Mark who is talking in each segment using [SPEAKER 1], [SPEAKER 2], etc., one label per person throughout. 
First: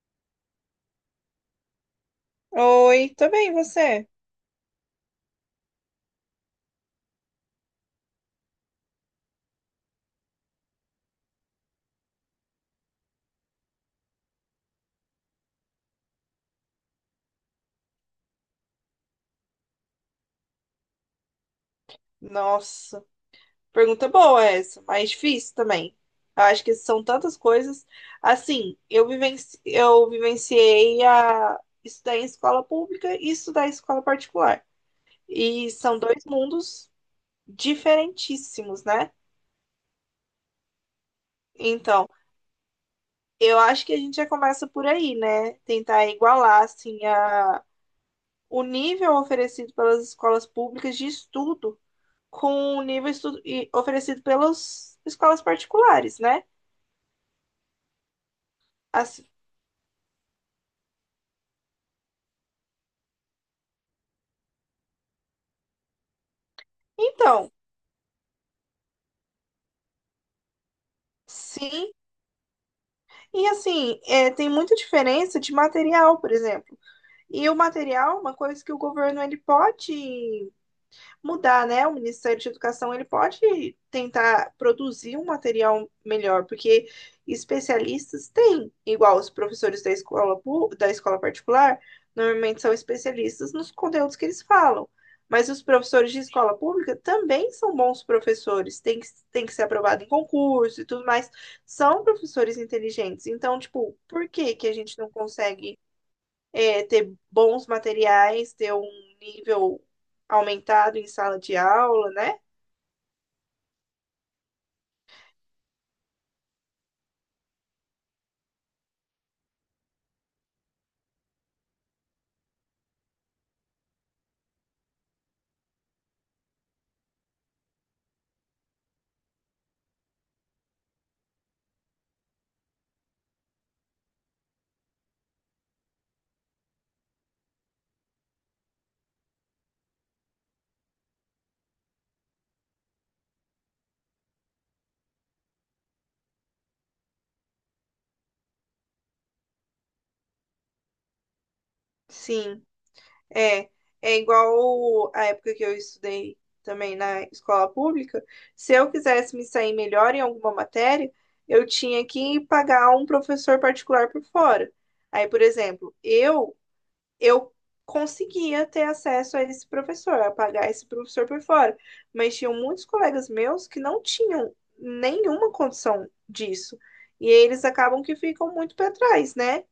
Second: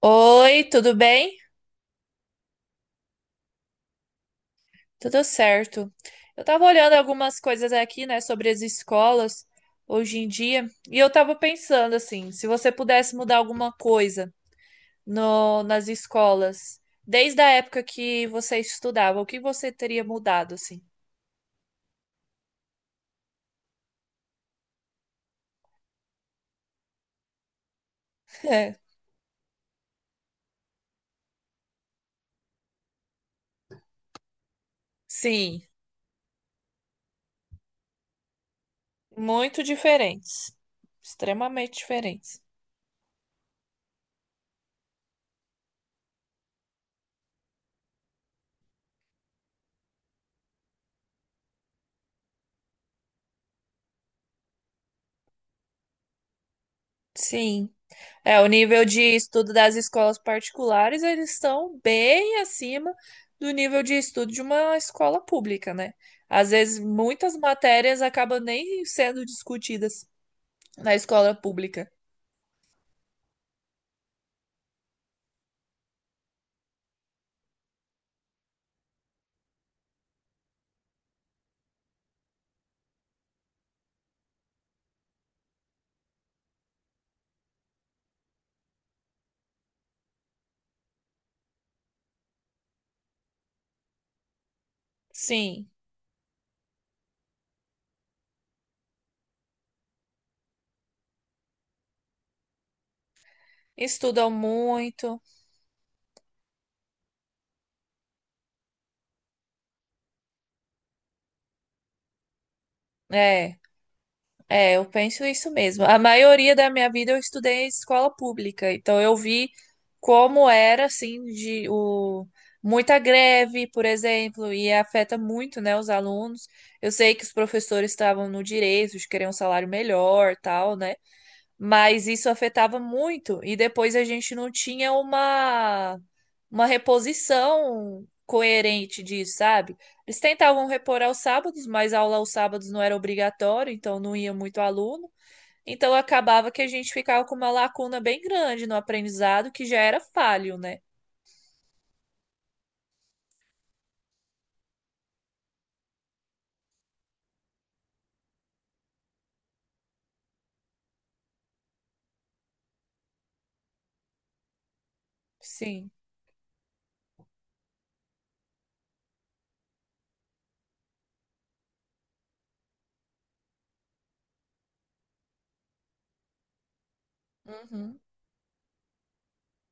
[SPEAKER 1] Oi, tudo bem?
[SPEAKER 2] Oi, tudo bem, e você?
[SPEAKER 1] Tudo certo. Eu tava olhando algumas coisas aqui, né, sobre as escolas hoje em dia, e eu tava pensando assim, se você pudesse mudar alguma coisa nas escolas, desde a época que você estudava, o que você teria mudado, assim?
[SPEAKER 2] Nossa, pergunta boa essa, mas difícil também. Eu acho que são tantas coisas.
[SPEAKER 1] É.
[SPEAKER 2] Assim, eu vivenciei a estudar em escola pública e estudar em escola particular.
[SPEAKER 1] Sim,
[SPEAKER 2] E são dois mundos diferentíssimos, né?
[SPEAKER 1] muito diferentes. Extremamente
[SPEAKER 2] Então,
[SPEAKER 1] diferentes.
[SPEAKER 2] eu acho que a gente já começa por aí, né? Tentar igualar, assim, o nível oferecido pelas escolas públicas de estudo com o nível oferecido pelas escolas particulares, né?
[SPEAKER 1] Sim. É, o nível de
[SPEAKER 2] Assim,
[SPEAKER 1] estudo das escolas particulares, eles estão bem acima do nível de estudo de uma escola pública, né? Às vezes, muitas
[SPEAKER 2] então,
[SPEAKER 1] matérias acabam nem sendo discutidas na escola pública.
[SPEAKER 2] sim. E assim, é, tem muita diferença de material, por exemplo. E o material, é uma coisa que o governo ele pode mudar, né? O Ministério de Educação ele pode tentar produzir um material melhor, porque especialistas têm, igual os professores da escola, da escola particular, normalmente são especialistas nos conteúdos que eles falam. Mas os
[SPEAKER 1] Sim,
[SPEAKER 2] professores de escola pública também são bons professores, tem que ser aprovado em concurso e tudo mais. São professores inteligentes. Então, tipo, por
[SPEAKER 1] estudam
[SPEAKER 2] que que a gente não
[SPEAKER 1] muito,
[SPEAKER 2] consegue é, ter bons materiais, ter um nível aumentado em sala de aula, né?
[SPEAKER 1] é. É, eu penso isso mesmo. A maioria da minha vida eu estudei em escola pública, então eu vi como era assim de o muita greve, por exemplo, e afeta muito, né, os alunos. Eu sei que os professores estavam no direito de querer um salário melhor, tal, né? Mas isso afetava muito e depois a gente não tinha uma reposição coerente disso, sabe? Eles tentavam repor aos sábados, mas a aula aos sábados não era obrigatório, então não ia muito aluno. Então acabava que a gente ficava com uma lacuna bem grande no aprendizado, que já era falho, né?
[SPEAKER 2] Sim, é. É igual a época que eu estudei também na escola pública. Se eu quisesse me sair melhor em alguma matéria, eu tinha que pagar um professor particular por fora. Aí, por
[SPEAKER 1] Sim.
[SPEAKER 2] exemplo, eu conseguia ter acesso a esse professor, a pagar esse professor por fora. Mas tinham muitos colegas meus que não tinham nenhuma condição disso. E eles
[SPEAKER 1] Uhum.
[SPEAKER 2] acabam que ficam muito para trás, né?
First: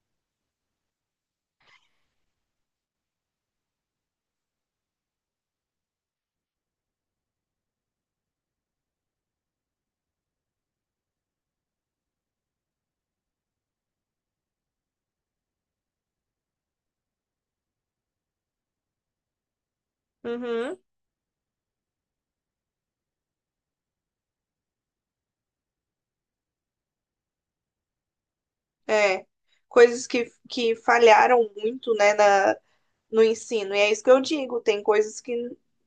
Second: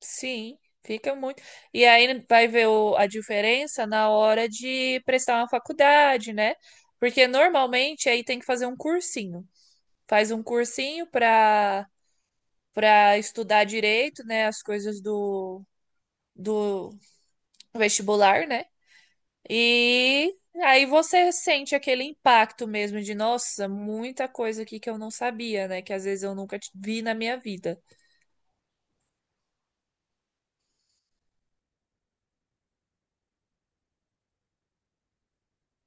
[SPEAKER 1] Sim, fica muito. E aí vai ver a diferença na hora de prestar uma faculdade, né? Porque normalmente aí tem que fazer um cursinho. Faz um cursinho para estudar direito, né? As coisas do vestibular, né? E
[SPEAKER 2] Uhum.
[SPEAKER 1] aí você sente aquele impacto mesmo de, nossa, muita coisa aqui que eu não sabia, né? Que às vezes eu nunca vi na minha vida.
[SPEAKER 2] É. Coisas que falharam muito, né, no ensino. E é isso que eu digo, tem coisas que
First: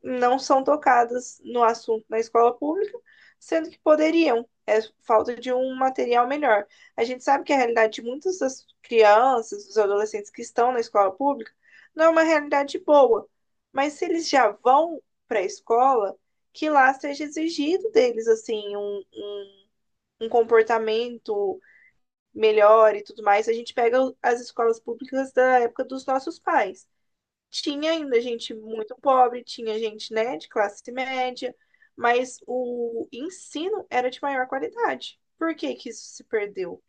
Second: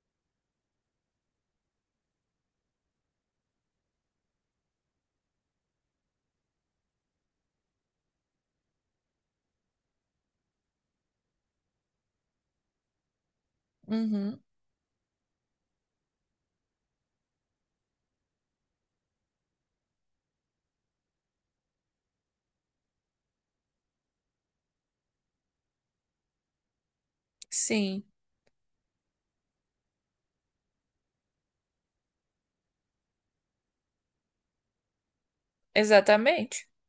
[SPEAKER 2] não são tocadas no assunto na escola pública, sendo que poderiam. É falta de um material melhor. A gente sabe que a realidade de muitas das crianças, dos adolescentes que estão na escola pública, não é uma realidade boa. Mas se eles
[SPEAKER 1] Uhum,
[SPEAKER 2] já vão para a escola, que lá seja exigido deles, assim, um comportamento melhor e tudo mais. A gente pega as escolas públicas da época dos nossos pais. Tinha
[SPEAKER 1] sim,
[SPEAKER 2] ainda gente muito pobre, tinha gente, né, de classe média, mas o ensino era de maior qualidade. Por que que isso se
[SPEAKER 1] exatamente.
[SPEAKER 2] perdeu?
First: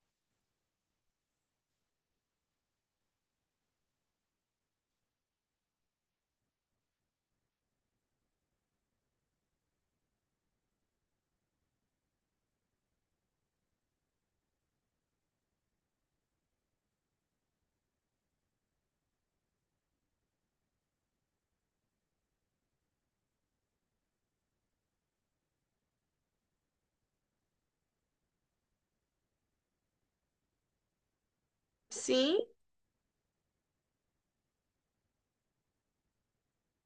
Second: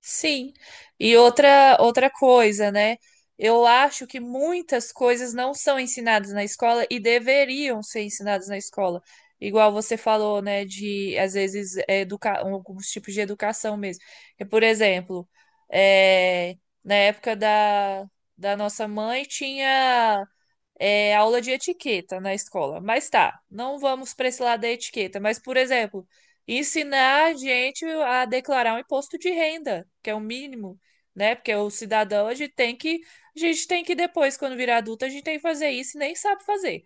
[SPEAKER 1] Sim. E outra coisa, né? Eu acho que muitas coisas não são ensinadas na escola e deveriam ser ensinadas na escola. Igual você falou, né, de às vezes educa alguns tipos de educação mesmo. Que, por exemplo, é, na época da nossa mãe tinha aula de etiqueta na escola. Mas tá, não vamos para esse lado da etiqueta. Mas, por exemplo, ensinar a gente a declarar um imposto de renda, que é o mínimo, né? Porque o cidadão,
[SPEAKER 2] Sim,
[SPEAKER 1] a gente tem que depois, quando virar adulto, a gente tem que fazer isso e nem sabe fazer.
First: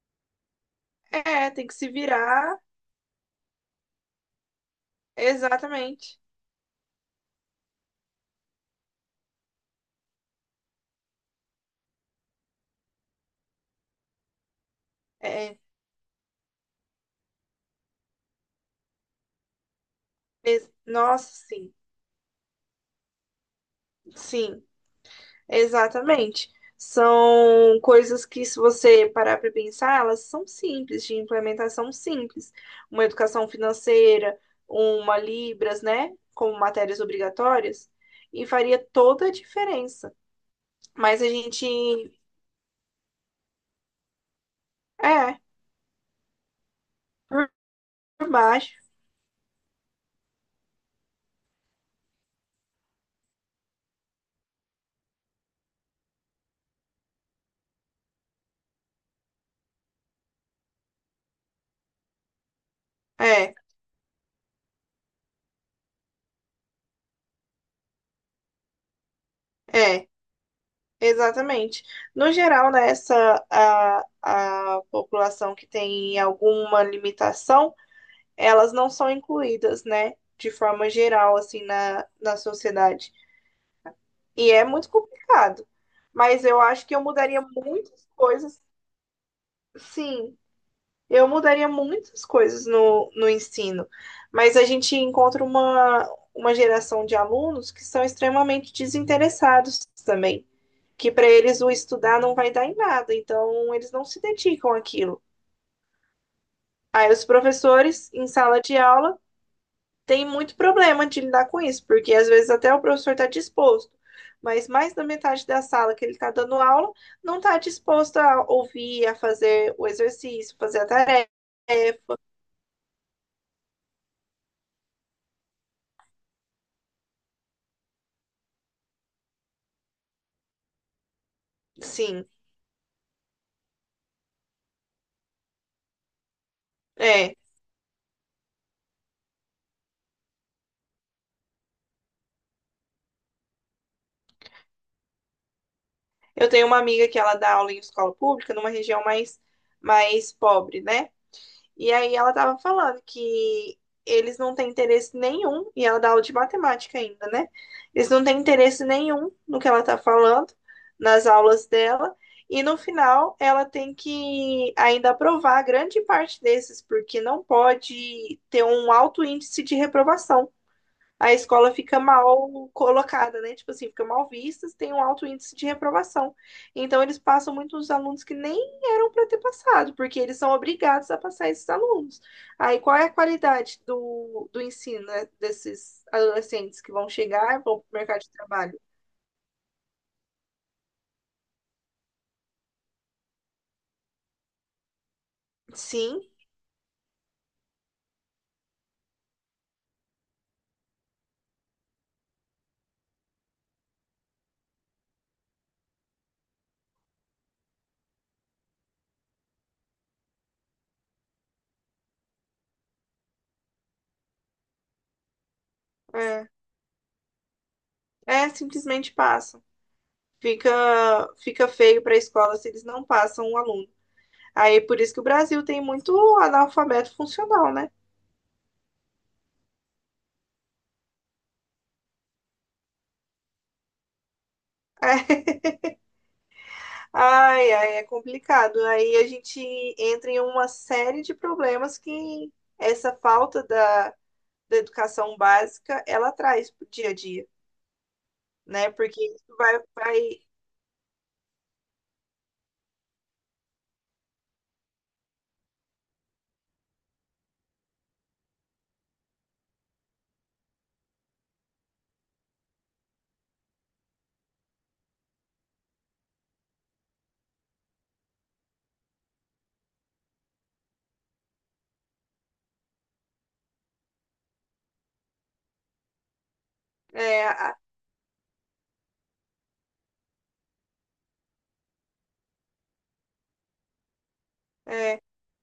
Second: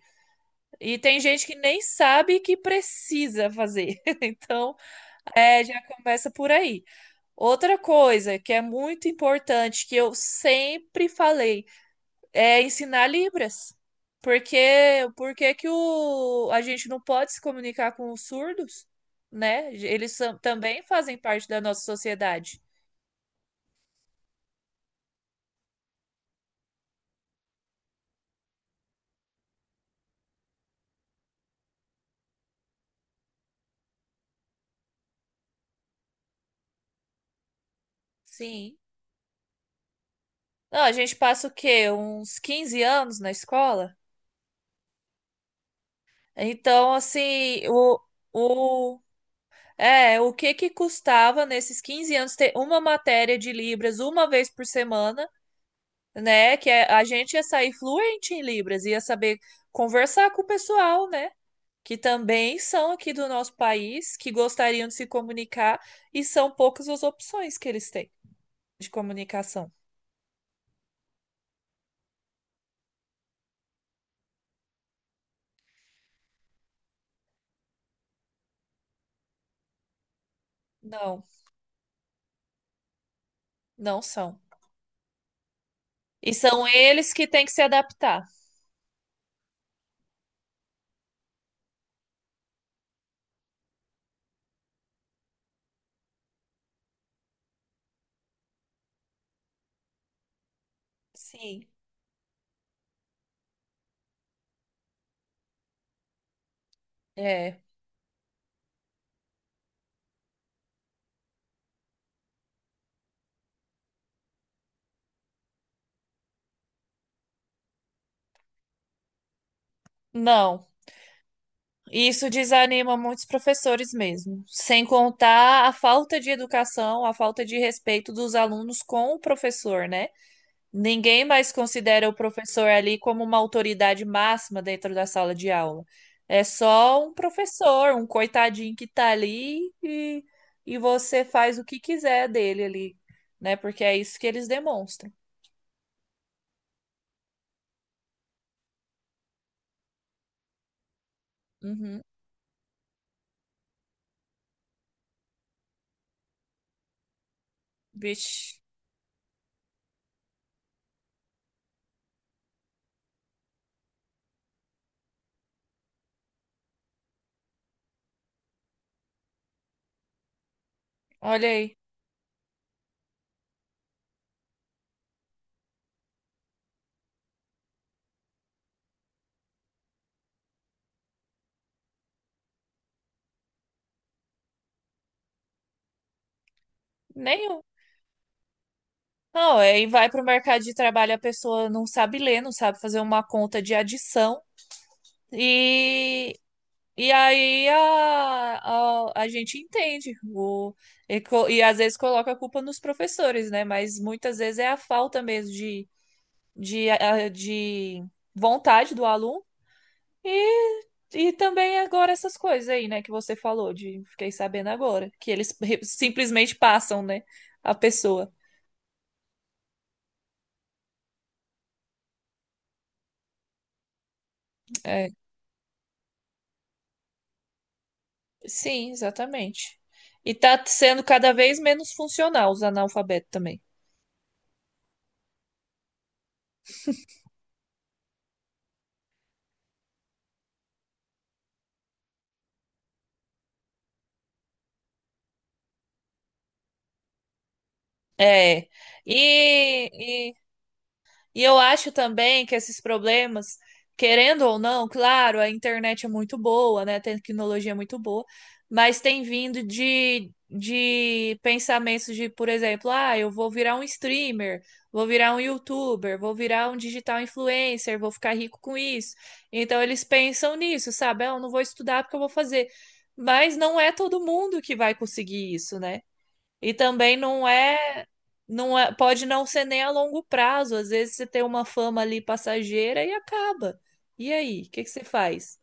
[SPEAKER 1] E tem gente
[SPEAKER 2] é,
[SPEAKER 1] que
[SPEAKER 2] tem que
[SPEAKER 1] nem
[SPEAKER 2] se
[SPEAKER 1] sabe que
[SPEAKER 2] virar,
[SPEAKER 1] precisa fazer. Então, é, já
[SPEAKER 2] exatamente.
[SPEAKER 1] começa por aí. Outra coisa que é muito importante, que eu sempre falei, é ensinar Libras. Porque, por que
[SPEAKER 2] É,
[SPEAKER 1] que a gente não pode se comunicar com os surdos, né? Também fazem
[SPEAKER 2] nossa,
[SPEAKER 1] parte da
[SPEAKER 2] sim,
[SPEAKER 1] nossa sociedade.
[SPEAKER 2] sim. Exatamente. São coisas que, se você parar para pensar, elas são simples, de implementação simples. Uma educação financeira, uma Libras, né? Como matérias obrigatórias, e
[SPEAKER 1] Sim.
[SPEAKER 2] faria toda a diferença.
[SPEAKER 1] Não, a gente
[SPEAKER 2] Mas a
[SPEAKER 1] passa o
[SPEAKER 2] gente.
[SPEAKER 1] quê? Uns 15 anos na escola?
[SPEAKER 2] É,
[SPEAKER 1] Então, assim,
[SPEAKER 2] por baixo.
[SPEAKER 1] o, o que que custava nesses 15 anos ter uma matéria de Libras uma vez por semana, né? Que a gente ia sair fluente em Libras, ia saber conversar com o pessoal, né? Que também são aqui do nosso
[SPEAKER 2] É,
[SPEAKER 1] país, que gostariam de se comunicar, e são poucas as opções que eles têm de comunicação.
[SPEAKER 2] é, exatamente. No geral, né, a população que tem alguma limitação. Elas não são incluídas, né, de forma
[SPEAKER 1] Não,
[SPEAKER 2] geral, assim, na sociedade.
[SPEAKER 1] não são.
[SPEAKER 2] E é muito complicado.
[SPEAKER 1] E
[SPEAKER 2] Mas eu
[SPEAKER 1] são
[SPEAKER 2] acho que eu
[SPEAKER 1] eles que
[SPEAKER 2] mudaria
[SPEAKER 1] têm que se
[SPEAKER 2] muitas
[SPEAKER 1] adaptar.
[SPEAKER 2] coisas, sim, eu mudaria muitas coisas no ensino. Mas a gente encontra uma geração de alunos que são extremamente desinteressados também. Que para eles
[SPEAKER 1] Sim.
[SPEAKER 2] o estudar não vai dar em nada, então eles não se dedicam àquilo. Aí os
[SPEAKER 1] É,
[SPEAKER 2] professores, em sala de aula, tem muito problema de lidar com isso, porque às vezes até o professor está disposto, mas mais da metade da sala que ele está dando aula não está disposto a ouvir, a fazer o exercício,
[SPEAKER 1] não.
[SPEAKER 2] fazer a tarefa.
[SPEAKER 1] Isso desanima muitos professores mesmo, sem contar a falta de educação, a falta de respeito dos alunos com o professor, né? Ninguém mais considera o
[SPEAKER 2] Sim,
[SPEAKER 1] professor ali como uma autoridade máxima dentro da sala de aula. É só um
[SPEAKER 2] é.
[SPEAKER 1] professor, um coitadinho que tá ali e você faz o que quiser dele ali, né? Porque é isso que eles demonstram.
[SPEAKER 2] Eu tenho uma amiga que ela dá aula em escola pública, numa região mais pobre, né? E
[SPEAKER 1] Uhum.
[SPEAKER 2] aí ela tava falando que eles não têm interesse nenhum, e ela dá aula de matemática ainda, né? Eles não têm
[SPEAKER 1] Vixe,
[SPEAKER 2] interesse nenhum no que ela tá falando, nas aulas dela, e no final ela tem que ainda aprovar grande parte desses, porque não pode ter um alto índice de reprovação, a
[SPEAKER 1] olha
[SPEAKER 2] escola
[SPEAKER 1] aí.
[SPEAKER 2] fica mal colocada, né? Tipo assim, fica mal vista, tem um alto índice de reprovação. Então, eles passam muitos alunos que nem eram para ter passado, porque eles são obrigados a passar esses alunos. Aí, qual é a qualidade do ensino, né, desses adolescentes que vão chegar
[SPEAKER 1] Nenhum.
[SPEAKER 2] e vão para o mercado de trabalho?
[SPEAKER 1] Não, aí vai para o mercado de trabalho, a pessoa não sabe ler, não sabe fazer uma conta de adição.
[SPEAKER 2] Sim,
[SPEAKER 1] E E aí a gente entende e às vezes coloca a culpa nos professores, né? Mas muitas vezes é a falta mesmo de vontade do aluno e, e também agora essas coisas aí, né, que você falou, de fiquei sabendo agora, que eles
[SPEAKER 2] é,
[SPEAKER 1] simplesmente passam, né, a pessoa.
[SPEAKER 2] é simplesmente passam. Fica, fica feio para a escola se eles não passam um aluno. Aí, por
[SPEAKER 1] É,
[SPEAKER 2] isso que o Brasil tem muito analfabeto funcional, né?
[SPEAKER 1] sim, exatamente. E tá sendo cada vez menos funcional os analfabetos também.
[SPEAKER 2] É, ai, ai, é complicado. Aí a gente entra em uma série de problemas que essa falta da educação básica ela traz para dia a dia,
[SPEAKER 1] É.
[SPEAKER 2] né? Porque isso vai
[SPEAKER 1] E, E eu acho também que esses problemas, querendo ou não, claro, a internet é muito boa, né? A tecnologia é muito boa, mas tem vindo de pensamentos de, por exemplo, ah, eu vou virar um streamer, vou virar um youtuber, vou virar um digital influencer, vou ficar rico com isso. Então eles pensam nisso, sabe? Ah, eu não vou estudar porque eu vou fazer. Mas não é todo mundo que vai conseguir isso, né? E também
[SPEAKER 2] é,
[SPEAKER 1] não é, pode não ser nem a longo prazo. Às vezes você tem uma fama ali passageira e acaba. E aí, o que que você
[SPEAKER 2] é,
[SPEAKER 1] faz?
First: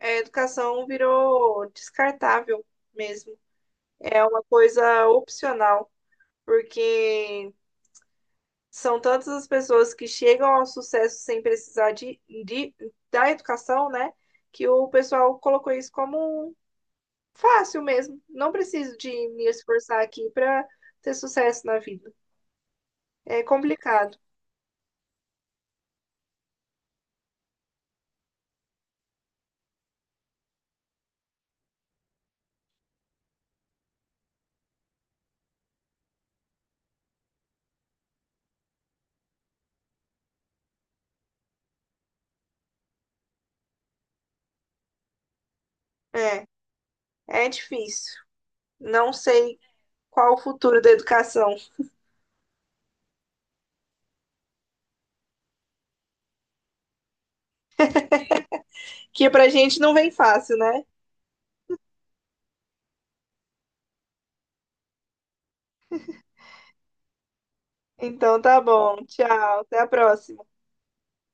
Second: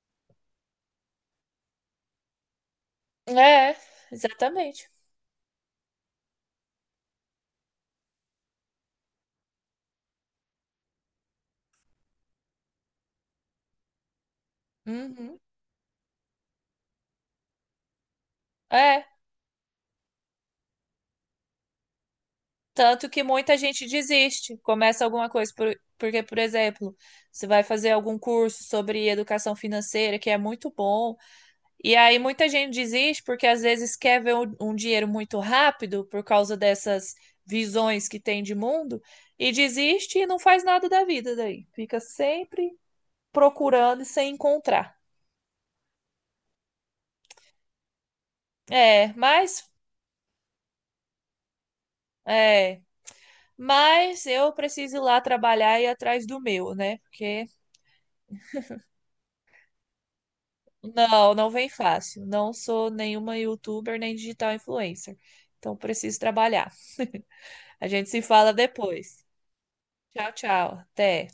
[SPEAKER 2] a educação virou descartável mesmo.
[SPEAKER 1] É,
[SPEAKER 2] É uma
[SPEAKER 1] exatamente.
[SPEAKER 2] coisa opcional, porque são tantas as pessoas que chegam ao sucesso sem precisar da educação, né? Que o
[SPEAKER 1] Uhum.
[SPEAKER 2] pessoal colocou isso como um fácil mesmo. Não preciso
[SPEAKER 1] É,
[SPEAKER 2] de me esforçar aqui para ter sucesso na vida.
[SPEAKER 1] tanto que
[SPEAKER 2] É
[SPEAKER 1] muita gente
[SPEAKER 2] complicado.
[SPEAKER 1] desiste, começa alguma coisa porque, por exemplo, você vai fazer algum curso sobre educação financeira que é muito bom. E aí muita gente desiste porque às vezes quer ver um dinheiro muito rápido por causa dessas visões que tem de mundo e desiste e não faz nada da vida daí. Fica sempre procurando e sem encontrar.
[SPEAKER 2] É, é difícil.
[SPEAKER 1] É,
[SPEAKER 2] Não sei
[SPEAKER 1] mas
[SPEAKER 2] qual o futuro da educação,
[SPEAKER 1] é, mas eu preciso ir lá trabalhar e ir atrás do meu, né? Porque
[SPEAKER 2] que pra gente não vem fácil, né?
[SPEAKER 1] não, não vem fácil. Não sou nenhuma youtuber nem digital influencer. Então preciso trabalhar. A gente se
[SPEAKER 2] Então
[SPEAKER 1] fala
[SPEAKER 2] tá bom.
[SPEAKER 1] depois.
[SPEAKER 2] Tchau. Até a
[SPEAKER 1] Tchau,
[SPEAKER 2] próxima.
[SPEAKER 1] tchau. Até.